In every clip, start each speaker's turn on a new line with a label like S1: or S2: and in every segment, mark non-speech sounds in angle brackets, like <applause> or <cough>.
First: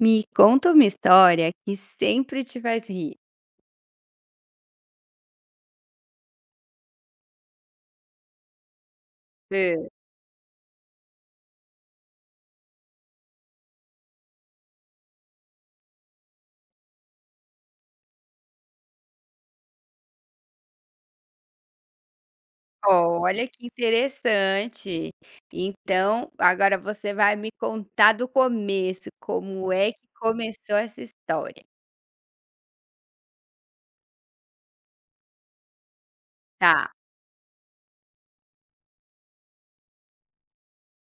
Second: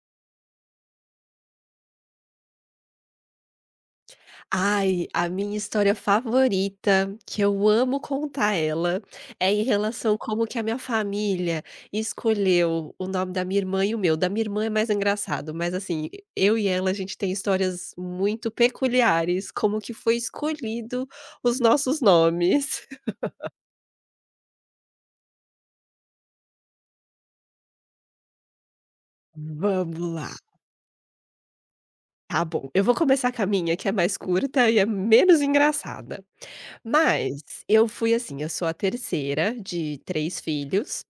S1: Me conta uma história que sempre te faz rir.
S2: Ai, a minha história favorita, que eu amo contar ela, é em
S1: Hã.
S2: relação como que a minha família escolheu o nome da minha irmã e o meu. Da minha irmã é mais engraçado, mas assim, eu e ela, a gente tem histórias muito peculiares, como que foi escolhido os nossos nomes. <laughs>
S1: Olha que interessante. Então, agora você vai me contar do começo, como é
S2: Vamos
S1: que
S2: lá.
S1: começou essa história.
S2: Tá bom, eu vou começar com a minha, que é mais curta e é menos engraçada.
S1: Tá,
S2: Mas eu fui assim, eu sou a terceira de três filhos.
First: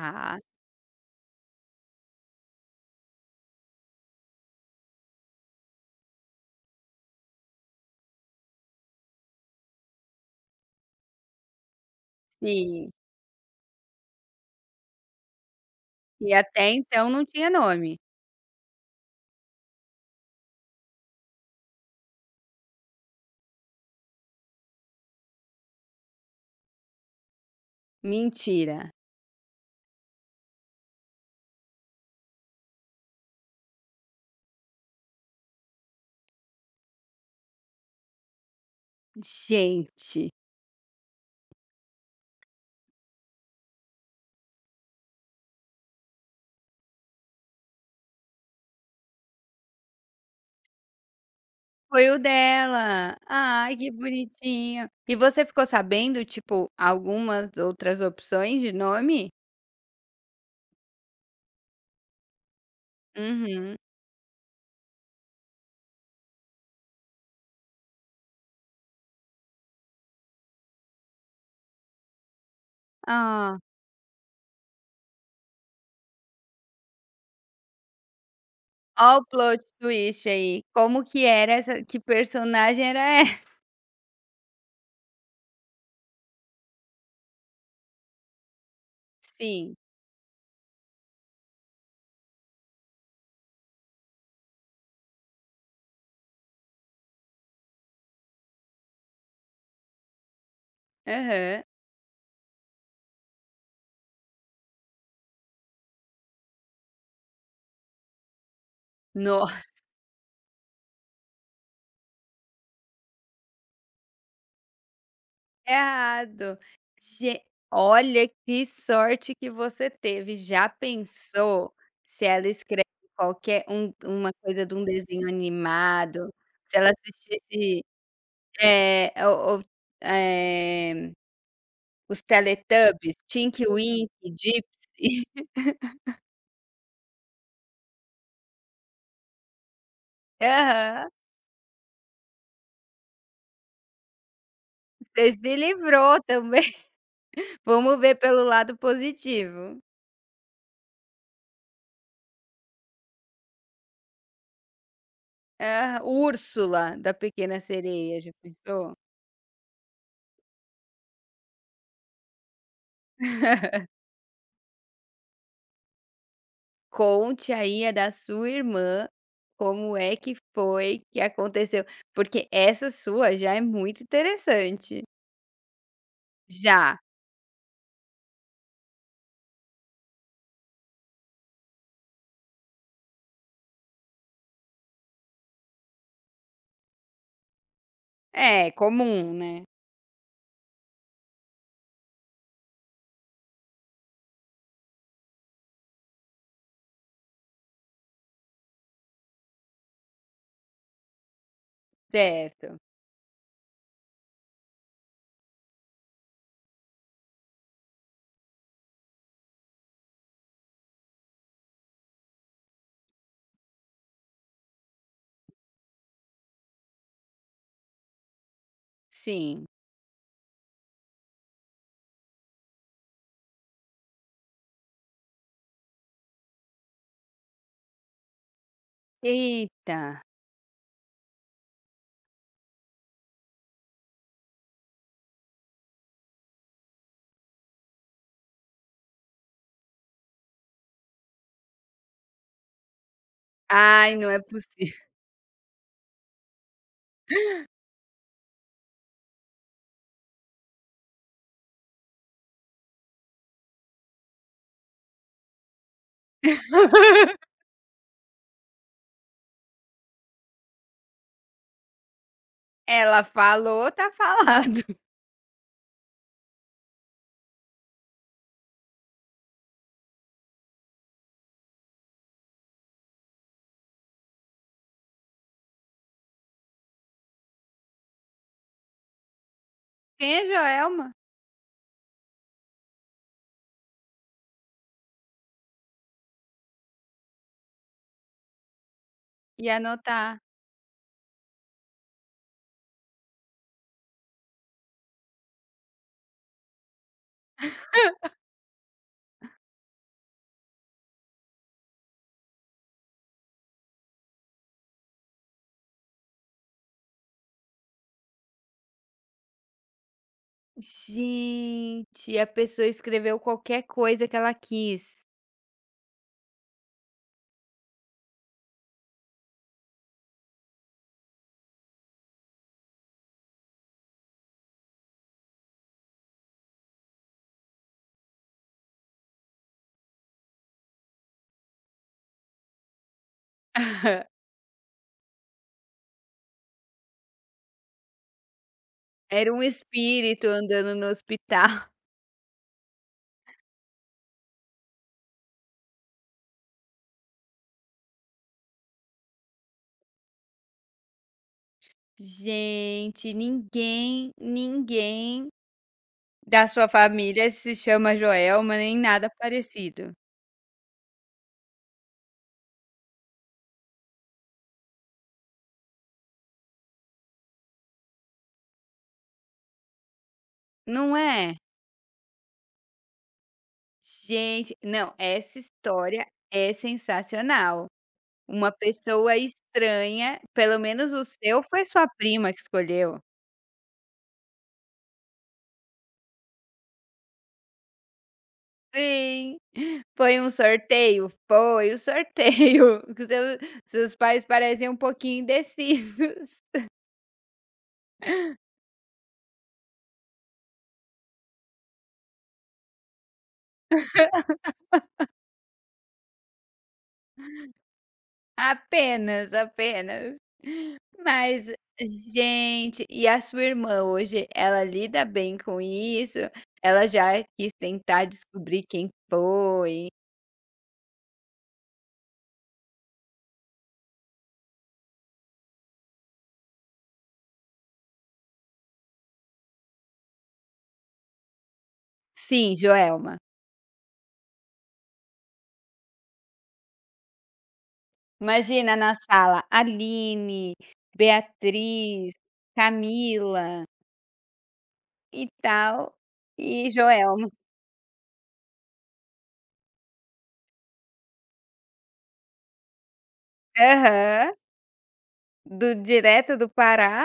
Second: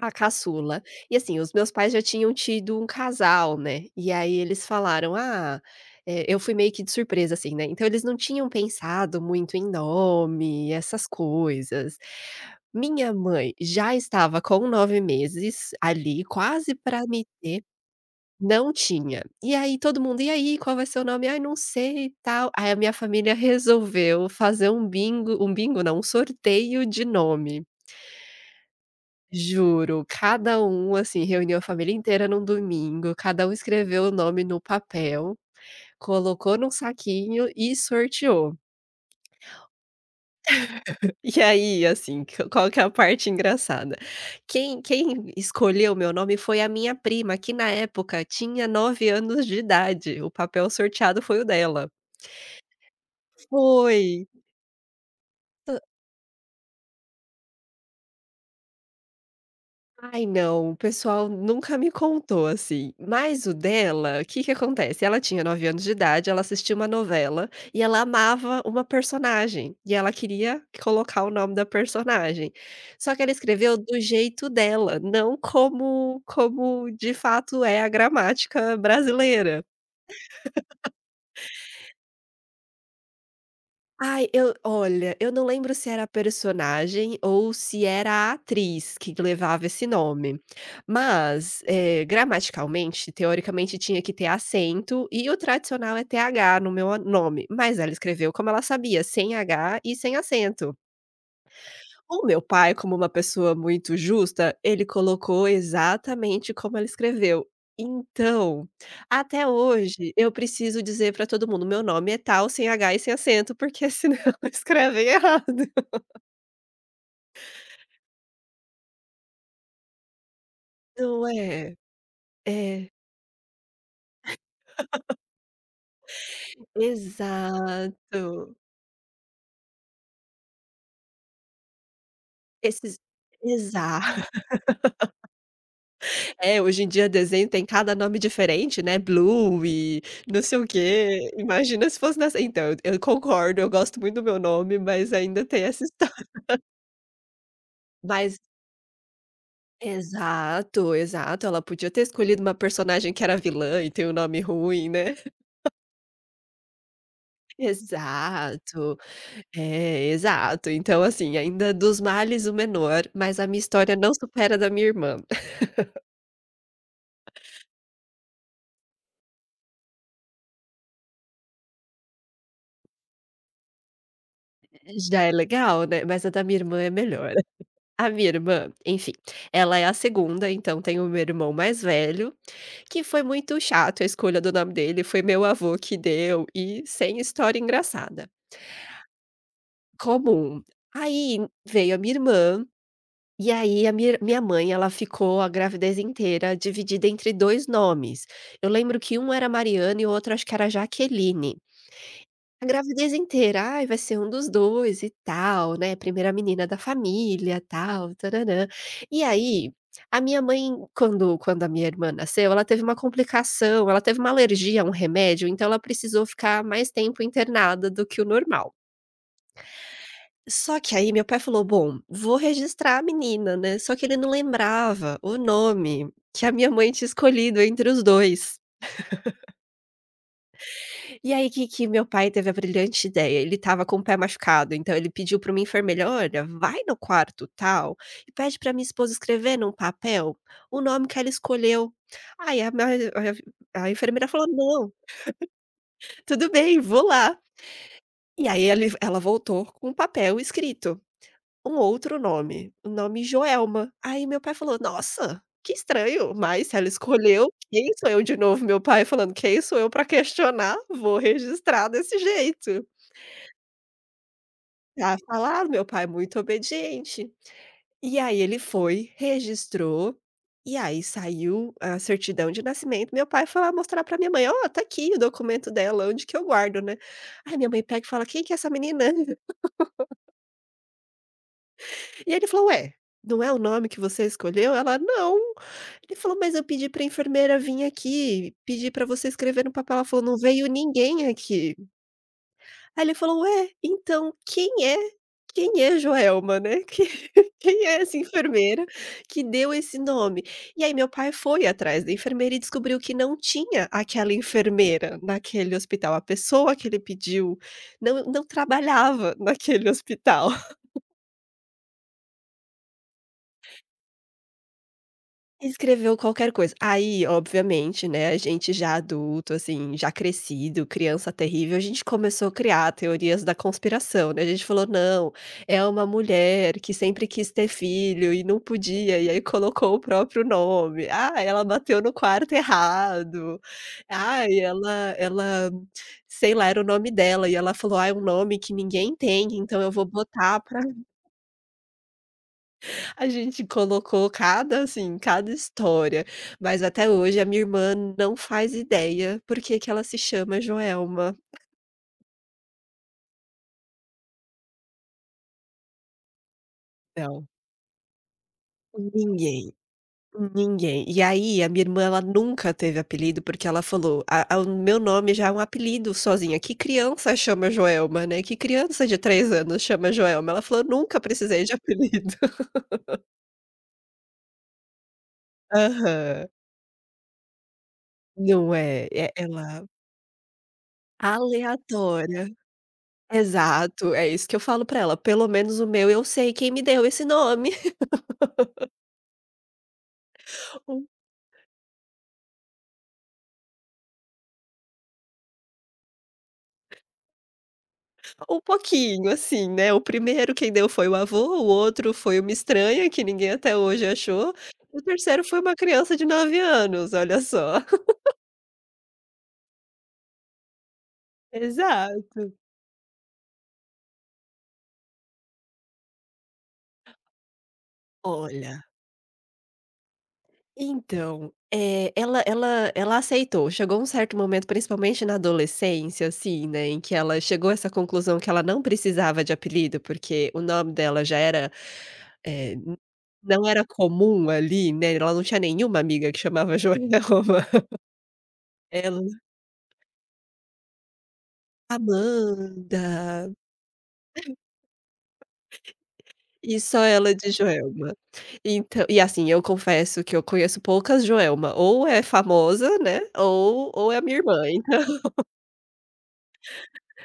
S2: A caçula. E assim, os meus pais já tinham tido um casal, né, e aí eles falaram: "Ah" eu fui meio que de surpresa, assim, né, então eles não tinham pensado muito em nome, essas coisas.
S1: sim.
S2: Minha mãe já estava com 9 meses ali,
S1: E até
S2: quase para
S1: então não
S2: me
S1: tinha nome.
S2: não tinha. E aí todo mundo: "E aí, qual vai ser o nome?" "Ai, não sei e tal". Aí a minha família resolveu fazer um bingo não, um sorteio de nome.
S1: Mentira.
S2: Juro, cada um, assim, reuniu a família inteira num domingo, cada um escreveu o nome no papel, colocou num saquinho e sorteou.
S1: Gente,
S2: <laughs> E aí, assim, q qual que é a parte engraçada, quem escolheu o meu nome foi a minha prima, que na época tinha 9 anos de idade, o papel sorteado foi o dela.
S1: foi o dela. Ai, que
S2: Foi.
S1: bonitinho. E você ficou sabendo, tipo, algumas outras opções de nome?
S2: Ai não, o pessoal nunca me contou, assim, mas o
S1: Uhum.
S2: dela, o que que acontece, ela tinha 9 anos de idade, ela assistia uma novela e ela amava uma personagem, e ela queria colocar o nome da personagem. Só que ela
S1: Ah.
S2: escreveu do jeito dela, não como de fato é a gramática
S1: Ó o plot
S2: brasileira.
S1: twist aí, como que era essa que personagem era <laughs> essa?
S2: Ai, eu olha, eu não lembro se era a personagem ou se era a atriz que levava
S1: Sim.
S2: esse nome, mas, gramaticalmente, teoricamente, tinha que ter acento e o tradicional é TH no meu nome, mas ela escreveu como ela sabia, sem H e sem acento.
S1: Aham.
S2: O meu pai, como uma pessoa muito justa, ele colocou exatamente como ela escreveu. Então,
S1: No
S2: até
S1: <laughs>
S2: hoje eu preciso dizer para todo mundo: "Meu nome é tal, sem h e sem acento", porque senão <laughs> escrevem errado.
S1: errado. Ge olha que sorte que você teve, já
S2: Não
S1: pensou
S2: é?
S1: se ela escreve
S2: É,
S1: qualquer um uma coisa de um desenho animado, se ela assistisse,
S2: exato.
S1: o eh, os
S2: Esses
S1: Teletubbies, Tinky
S2: exato.
S1: Winky,
S2: <laughs>
S1: Gypsy.
S2: É, hoje em dia desenho tem cada nome diferente, né, Blue e não
S1: <laughs>
S2: sei o
S1: Aham.
S2: quê. Imagina se fosse nessa então, eu concordo, eu gosto muito do meu nome, mas
S1: Você
S2: ainda
S1: se
S2: tem essa
S1: livrou
S2: história.
S1: também, <laughs> vamos
S2: <laughs>
S1: ver
S2: Mas
S1: pelo lado positivo.
S2: exato, exato. Ela podia ter escolhido uma personagem que era vilã e tem um nome ruim, né. <laughs>
S1: Aham. Úrsula, da Pequena Sereia, já pensou?
S2: Exato. É, exato. Então, assim, ainda dos males o menor, mas a minha história não supera a da minha irmã. <laughs>
S1: Conte aí a da sua irmã, como é que foi que aconteceu, porque essa sua já é muito interessante.
S2: Já é legal, né, mas a da minha irmã é
S1: Já.
S2: melhor. <laughs> A minha irmã, enfim, ela é a segunda, então tem o meu irmão mais velho, que foi muito chato a escolha do nome dele, foi meu avô que deu e sem história engraçada.
S1: É, comum, né.
S2: Comum. Aí veio a minha irmã. E aí a minha mãe, ela ficou a gravidez inteira dividida entre 2 nomes. Eu lembro que um era Mariana e o outro acho que era Jaqueline. A
S1: Certo.
S2: gravidez inteira: "Ai, vai ser um dos 2 e tal, né, primeira menina da família, tal, tararã". E aí, a minha mãe, quando a minha irmã nasceu, ela teve uma complicação, ela teve uma alergia a um remédio, então ela precisou ficar mais tempo internada do que o normal.
S1: Sim.
S2: Só que aí meu pai falou: "Bom, vou registrar a menina, né". Só que ele não lembrava o nome que a minha mãe tinha escolhido entre os 2.
S1: Eita.
S2: E aí que meu pai teve a brilhante ideia, ele estava com o pé machucado, então ele pediu para uma enfermeira: "Olha, vai no quarto tal e pede para minha esposa escrever num papel o nome que ela escolheu". Aí a
S1: Ai,
S2: enfermeira
S1: não é
S2: falou: "Não,
S1: possível. <laughs>
S2: tudo bem, vou lá". E aí ele ela voltou com o papel escrito. Um outro nome, o nome Joelma. Aí meu pai falou: "Nossa, que estranho, mas ela escolheu, quem sou eu?" De novo meu pai falando: "Quem sou eu para questionar? Vou registrar desse jeito."
S1: Ela falou, tá falado. <laughs>
S2: Tá falado, meu pai muito obediente. E aí ele foi, registrou, e aí saiu a certidão de nascimento, meu pai foi lá mostrar pra minha mãe: "Ó, tá aqui o documento dela, onde que eu guardo, né?" Aí minha mãe pega e fala: "Quem que é essa menina?"
S1: Quem é Joelma?
S2: E ele falou: "Ué, não é o nome que você escolheu?" Ela: "Não". Ele falou: "Mas eu pedi para enfermeira vir aqui, pedi para você escrever
S1: E
S2: no papel", ela falou:
S1: anotar.
S2: "Não veio ninguém aqui". Aí ele falou: "Ué, então quem é Joelma, né? <laughs> Que quem é essa enfermeira que deu esse nome?". E aí meu pai foi atrás da enfermeira e descobriu que não tinha aquela enfermeira naquele hospital, a pessoa que ele pediu não trabalhava naquele hospital.
S1: Gente, a pessoa escreveu qualquer coisa que ela quis.
S2: Escreveu qualquer coisa. Aí, obviamente, né, a gente já adulto, assim, já crescido, criança terrível, a gente começou a criar teorias da conspiração, né? A gente falou: "Não, é uma mulher que sempre quis ter filho e não podia, e aí colocou o próprio nome. Ah, ela bateu no quarto errado.
S1: <laughs>
S2: Ah, e ela sei lá, era o nome dela e ela falou: "Ah, é um nome que ninguém tem,
S1: Era um
S2: então eu vou
S1: espírito
S2: botar pra".
S1: andando no hospital. <laughs>
S2: A gente colocou cada, assim, cada história, mas até hoje a minha irmã não faz ideia por que que ela se chama Joelma.
S1: Gente, ninguém, ninguém da sua
S2: Não.
S1: família se chama Joelma, nem nada
S2: Ninguém,
S1: parecido.
S2: ninguém. E aí a minha irmã ela nunca teve apelido, porque ela falou: "A a o meu nome já é um apelido sozinha, que criança chama Joelma, né, que criança de 3 anos chama Joelma?". Ela falou:
S1: Não
S2: "Nunca
S1: é?
S2: precisei de apelido". <laughs>
S1: Gente, não, essa história
S2: Aham.
S1: é sensacional. Uma
S2: Não é, é
S1: pessoa
S2: ela
S1: estranha, pelo menos o seu foi sua
S2: aleatória.
S1: prima que escolheu.
S2: Exato, é isso que eu falo pra ela, pelo menos o meu eu sei quem me deu esse nome,
S1: Sim, foi um
S2: <laughs> um
S1: sorteio? Foi o sorteio. <laughs> Seu seus pais parecem um pouquinho indecisos.
S2: pouquinho assim, né, o primeiro quem deu foi o avô, o outro foi uma estranha que ninguém até hoje achou, o terceiro foi uma criança de nove anos, olha só. <laughs>
S1: Apenas, apenas. Mas,
S2: Exato.
S1: gente, e a sua irmã hoje, ela lida bem com isso? Ela já quis tentar descobrir
S2: Olha,
S1: quem foi?
S2: então, ela aceitou. Chegou um certo momento, principalmente na adolescência, assim, né, em que ela chegou a essa conclusão que ela não precisava de apelido, porque o nome dela já era, eh,
S1: Sim,
S2: n
S1: Joelma.
S2: não era comum ali, né, ela não tinha nenhuma amiga que chamava Joelma. <laughs>
S1: Imagina na
S2: Ela
S1: sala, Aline, Beatriz,
S2: Amanda,
S1: Camila e tal,
S2: e
S1: e
S2: só ela
S1: Joelma.
S2: de Joelma. Então e assim, eu confesso que eu conheço poucas Joelma, ou é famosa, né, ou é a minha
S1: Aham.
S2: irmã.
S1: Do direto do Pará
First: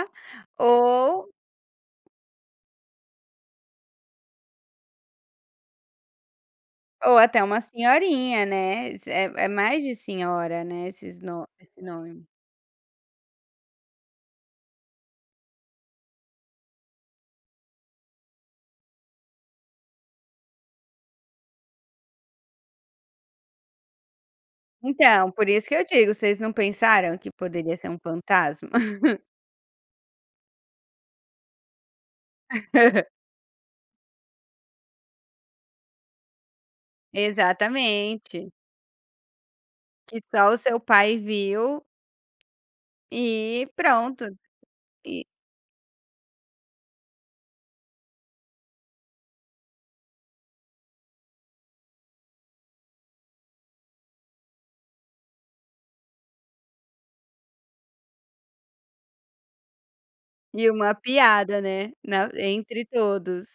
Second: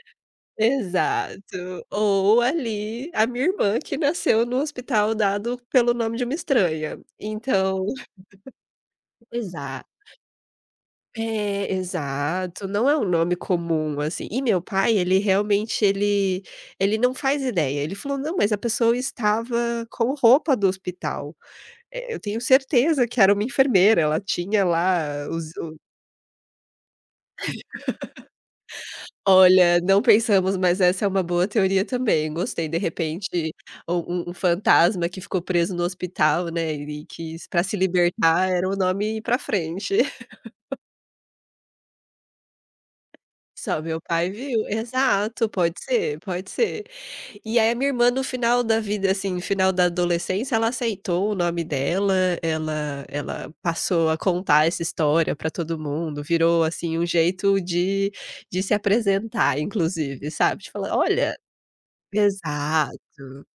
S1: ou
S2: Exato. Ou ali, a minha irmã que nasceu no hospital dado pelo nome de uma estranha.
S1: ou até uma
S2: Então
S1: senhorinha, né, isso é mais
S2: exato
S1: de senhora, né, esses no
S2: é,
S1: esse nome.
S2: exato, não é um nome comum, assim. E meu pai, ele realmente ele não faz ideia. Ele falou: "Não, mas a pessoa estava com roupa do hospital. Eu tenho certeza que era uma enfermeira, ela tinha lá
S1: Então, por
S2: os
S1: isso que eu digo, vocês não pensaram que poderia ser um fantasma?
S2: Olha, não pensamos, mas essa é uma boa teoria também, gostei. De
S1: <laughs>
S2: repente, um fantasma que ficou preso no hospital, né, e que para se libertar
S1: Exatamente,
S2: era o nome ir pra frente.
S1: que
S2: <laughs>
S1: só o seu pai viu e
S2: Só meu
S1: pronto,
S2: pai viu.
S1: e
S2: Exato, pode ser, pode ser. E aí a minha irmã no final da vida, assim, no final da adolescência, ela aceitou o nome dela, ela passou a contar essa história para todo mundo, virou, assim, um jeito de se apresentar inclusive, sabe,
S1: e
S2: de
S1: uma
S2: falar: "Olha"
S1: piada, né, na entre
S2: exato.
S1: todos.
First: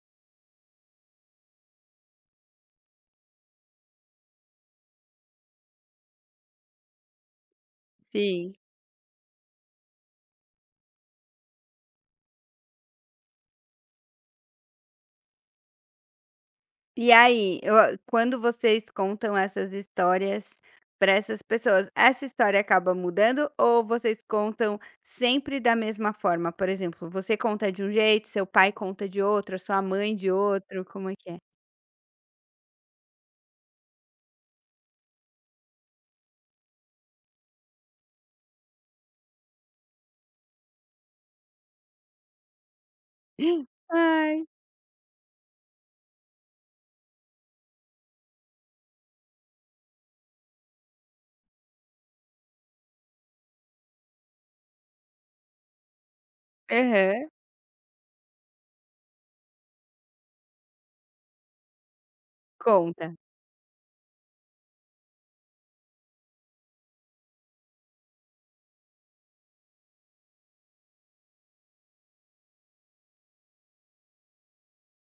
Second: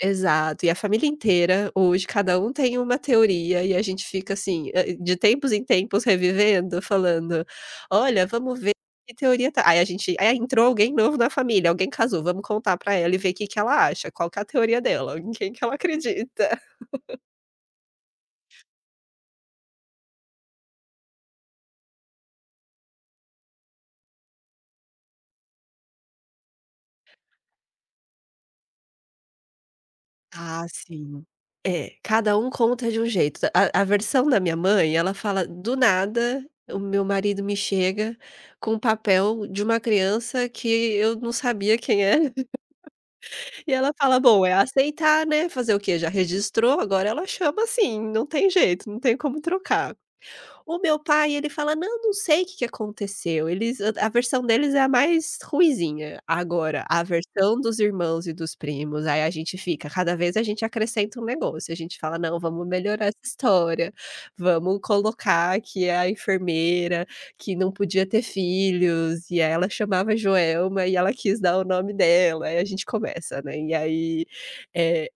S2: Exato, e a família inteira hoje cada um tem uma teoria e a gente fica assim, hã, de tempos em tempos revivendo, falando: "Olha,
S1: Sim.
S2: vamos ver que teoria tá" aí a gente aí entrou alguém novo na família, alguém casou, vamos contar pra ela e ver que ela acha, qual que é a teoria dela, em quem que ela acredita.
S1: E aí, quando vocês contam essas histórias para essas pessoas, essa história acaba mudando ou vocês contam sempre da mesma forma? Por exemplo, você conta de um jeito, seu pai conta de outro, sua mãe de
S2: Ah,
S1: outro, como é
S2: sim.
S1: que é?
S2: É, cada um conta de um jeito. A versão da minha mãe, ela fala: "Do nada, o meu marido me chega com o papel de uma criança que eu não sabia quem era". E
S1: <gasps>
S2: ela fala:
S1: Ai.
S2: "Bom, é aceitar, né, fazer o quê? Já registrou, agora ela chama assim, não tem jeito, não tem como trocar". O meu pai, ele fala: "Não, não sei o que que aconteceu". Eles a versão deles é a mais ruinzinha. Agora, a
S1: Aham.
S2: versão dos irmãos e dos primos, aí a gente fica cada vez a gente acrescenta um negócio, a gente fala: "Não, vamos melhorar
S1: Conta.
S2: essa história, vamos colocar que a enfermeira que não podia ter filhos, e aí ela chamava Joelma e ela quis dar o nome dela", aí a gente começa, né. E aí, eh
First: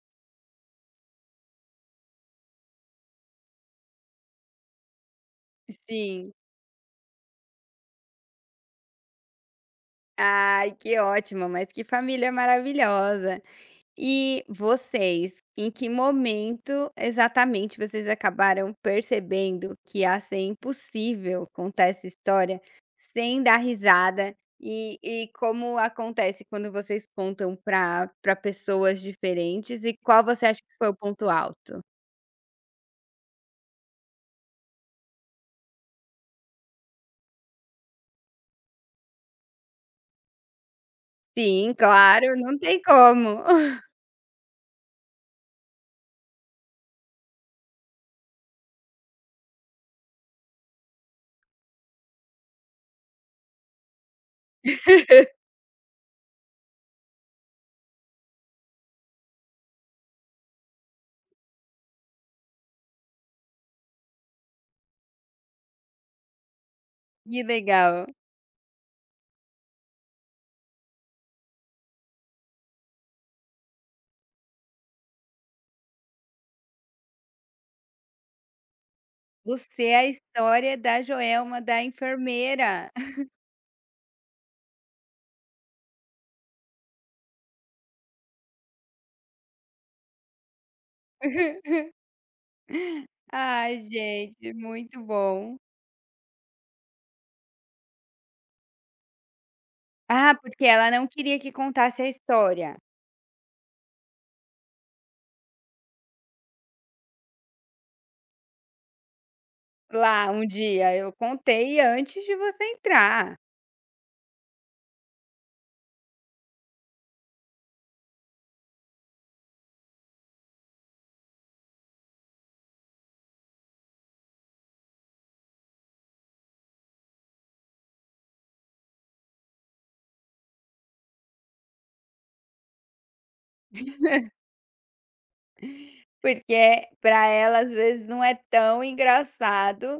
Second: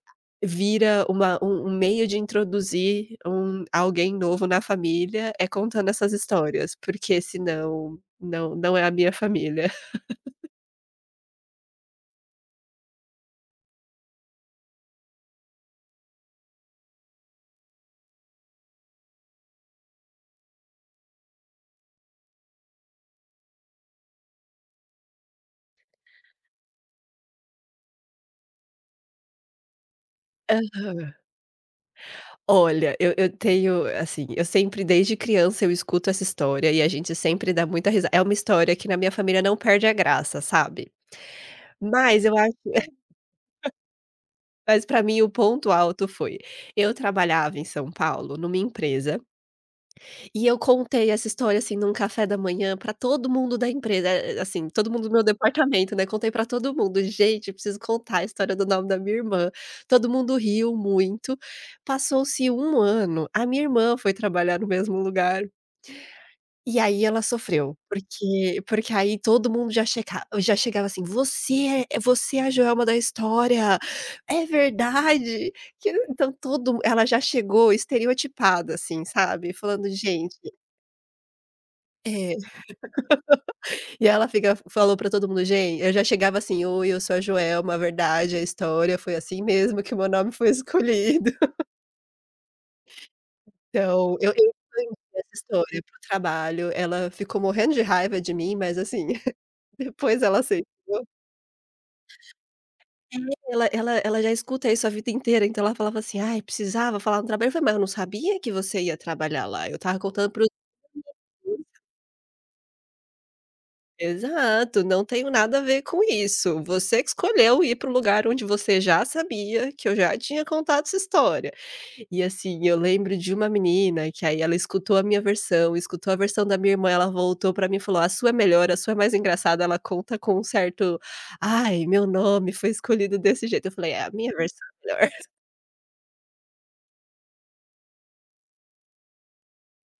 S2: vira uma um meio de introduzir alguém novo na família, é contando essas
S1: Sim.
S2: histórias, porque senão não é a minha família.
S1: Ai, que ótimo, mas que família maravilhosa. E vocês, em que momento exatamente vocês acabaram percebendo que ia ser impossível contar essa história sem dar risada? E como acontece quando vocês contam para pessoas diferentes? E qual você acha que foi o
S2: Aham.
S1: ponto alto?
S2: Olha, eu tenho, assim, eu sempre desde criança eu escuto essa história e a gente sempre dá muita risa é uma história que na minha família não perde a graça, sabe.
S1: Sim,
S2: Mas
S1: claro,
S2: eu acho
S1: não tem
S2: <laughs>
S1: como. <laughs>
S2: mas para mim o ponto alto foi, eu trabalhava em São Paulo numa empresa. E eu contei essa história, assim, num café da manhã pra todo mundo da empresa, assim, todo mundo do meu departamento, né, contei pra todo mundo: "Gente, preciso contar a história do nome da minha irmã". Todo mundo riu muito. Passou-se um ano, a minha irmã foi trabalhar no mesmo lugar, e aí ela
S1: Que
S2: sofreu,
S1: legal.
S2: porque aí todo mundo já checa já chegava assim: "Você é, você é a Joelma da história, é verdade!" Que então todo ela já chegou estereotipada, assim, sabe,
S1: Você
S2: falando:
S1: é a
S2: "Gente"
S1: história da Joelma, da
S2: é.
S1: enfermeira.
S2: E ela fica falou pra todo mundo: gente eu já chegava assim: "Oi, eu sou a Joelma, a verdade, a história foi assim mesmo que o meu nome foi <laughs> escolhido".
S1: <laughs> Ai,
S2: Então, eu
S1: gente,
S2: expandi
S1: muito
S2: essa
S1: bom.
S2: história para o trabalho, ela ficou morrendo de raiva de mim, mas assim, <laughs> depois
S1: Ah,
S2: ela acei
S1: porque ela não queria que contasse a história.
S2: É, ela já escuta isso a vida inteira, então ela falava assim: "Ai, precisava falar no trabalho", eu falei: "Mas eu não sabia que você ia trabalhar lá, eu tava
S1: Lá
S2: contando para
S1: um dia eu contei antes de você entrar,
S2: Exato, não tenho nada a ver com isso. Você que escolheu ir para o lugar onde você já sabia que eu já tinha contado essa história. E assim, eu lembro de uma menina que aí ela escutou a minha versão, escutou a versão da minha irmã, ela voltou para mim e falou: "A sua é melhor, a sua é mais engraçada". Ela conta com um certo: "Ai, meu nome foi escolhido desse jeito". Eu falei: "É, a minha versão é melhor". <laughs>
S1: porque para ela às vezes não é tão engraçado,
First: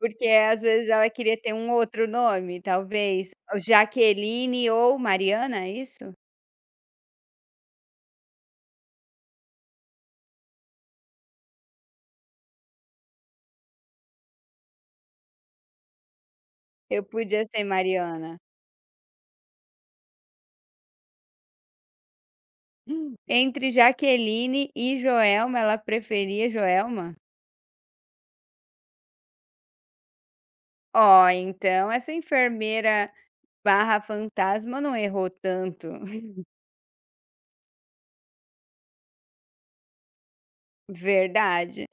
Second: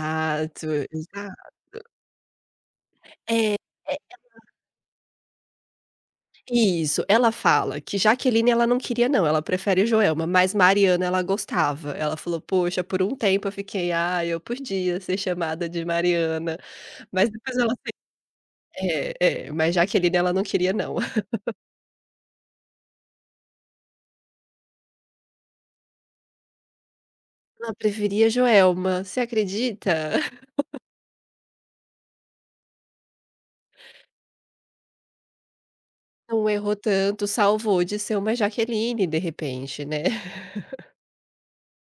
S1: porque às vezes ela queria ter
S2: exato.
S1: um outro nome talvez,
S2: É.
S1: Jaqueline ou Mariana, é isso?
S2: Isso, ela fala que Jaqueline ela não queria não, ela prefere Joelma, mas Mariana ela gostava. Ela falou: "Poxa, por um tempo eu fiquei: ah, eu podia ser chamada de Mariana'",
S1: Eu
S2: mas
S1: podia
S2: depois
S1: ser
S2: ela se
S1: Mariana.
S2: é, é, mas Jaqueline ela não queria não. <laughs>
S1: Hum. Entre Jaqueline e Joelma, ela preferia Joelma?
S2: Ela preferia Joelma, você acredita? <laughs>
S1: Ó, então essa enfermeira/fantasma barra fantasma não errou tanto.
S2: Não errou tanto, salvou de ser uma Jaqueline de repente, né. <laughs>
S1: Verdade.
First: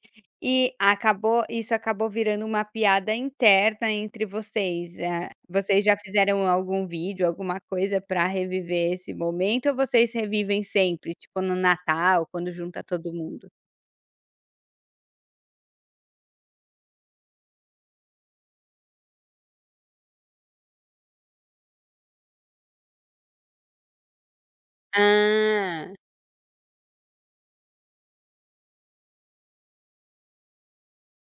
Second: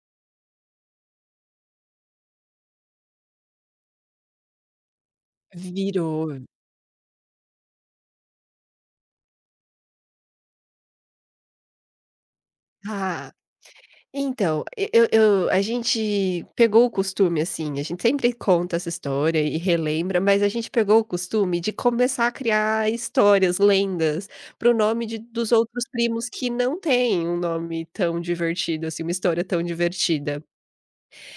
S1: E acabou acabou virando uma piada interna entre vocês, vocês já
S2: Virou.
S1: fizeram algum vídeo, alguma coisa para reviver esse momento ou vocês revivem sempre, tipo no Natal, quando junta todo
S2: Ah.
S1: mundo?
S2: Então, e eu a gente pegou o costume, assim, a gente sempre conta essa história e relembra, mas a gente pegou o costume de começar a criar histórias, lendas, para o nome de dos outros
S1: Ah.
S2: primos que não têm um nome tão divertido, assim, uma história tão divertida.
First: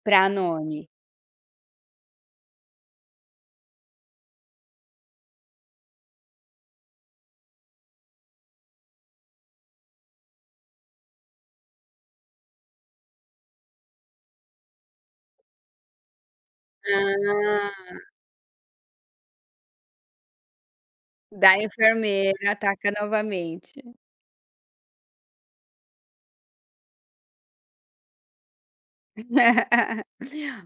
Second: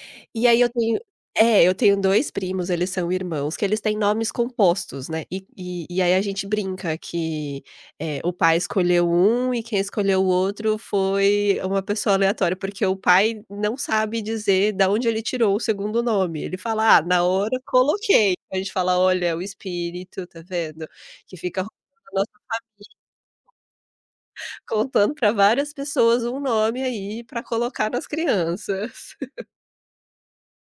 S1: Pra
S2: E aí eu
S1: Noni.
S2: tenho é, eu tenho 2 primos, eles são irmãos, que eles têm nomes compostos, né, e aí a gente brinca que, o pai escolheu um e quem escolheu o outro foi uma pessoa aleatória, porque o pai não sabe dizer da onde ele tirou o segundo nome, ele fala: "Ah, na hora
S1: Ah.
S2: coloquei". A gente fala: "Olha, é o espírito, tá vendo, que
S1: Da
S2: fica
S1: enfermeira,
S2: <laughs>
S1: ataca novamente.
S2: contando para várias pessoas um nome aí para colocar nas crianças.
S1: <laughs>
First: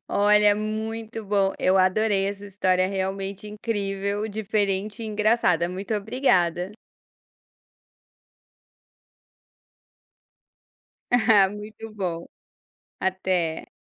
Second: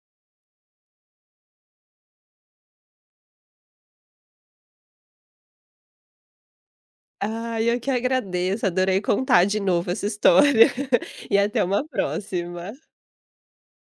S1: Olha, muito bom, eu adorei essa sua história, realmente incrível, diferente e engraçada. Muito obrigada.
S2: Ah, eu que agradeço, adorei contar de novo essa história <laughs> e
S1: <laughs>
S2: até uma
S1: Muito bom.
S2: próxima.
S1: Até.